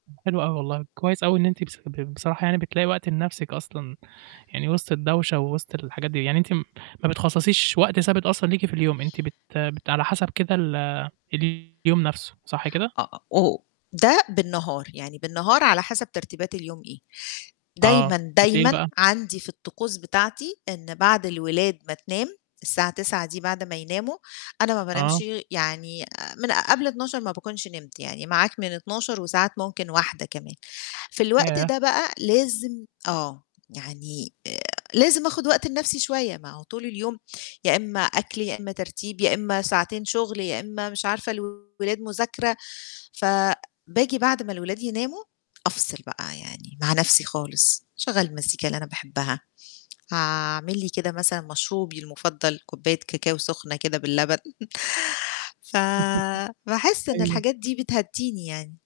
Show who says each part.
Speaker 1: حلو أوي والله. كويّس أوي إن أنتِ بص ب بصراحة يعني بتلاقي وقت لنَفْسِك أصلًا، يعني وِسط الدوشة، ووِسط الحاجات دي. يعني أنتِ م ما بتخصّصيش وقت ثابت أصلًا ليكِ في اليوم، إن أنتِ بت بت على حَسَب كده ال اليوم نَفْسه، صح كده؟
Speaker 2: أ أ أو ده بالنهار، يعني بالنهار على حَسَب ترتيبات اليوم إيه.
Speaker 1: آه،
Speaker 2: دايمًا،
Speaker 1: بالليل
Speaker 2: دايمًا
Speaker 1: بقى؟
Speaker 2: عندي في الطقوس بتاعتي إن بعد الولاد ما تنام الساعة 21:00 دي بعد ما يناموا، أنا ما
Speaker 1: آه.
Speaker 2: بانامش يعني آآ من قبل 00:00 ما باكونش نِمت، يعني معاك من 00:00، وساعات ممكن 01:00 كمان. في الوقت
Speaker 1: ياه!
Speaker 2: ده بقى لازم آه، يعني آآ لازم آخُد وقت لنَفْسي شوية، ما هو طول اليوم يا إمّا أكل، يا إمّا ترتيب، يا إمّا ساعتين شُغل، يا إمّا مش عارفة الولاد مذاكرة، فباجي بعد ما الولاد يناموا أفصِل بقى، يعني مع نَفْسي خالص، أشغّل المزيكا اللي أنا باحبها، هاعمل لي كده مثلًا مشروبي المفضّل، كُباية كاكاو سخنة كده باللبن.
Speaker 1: [unintelligible]
Speaker 2: فباحس إن
Speaker 1: أيوه.
Speaker 2: الحاجات دي بتهدّيني يعني.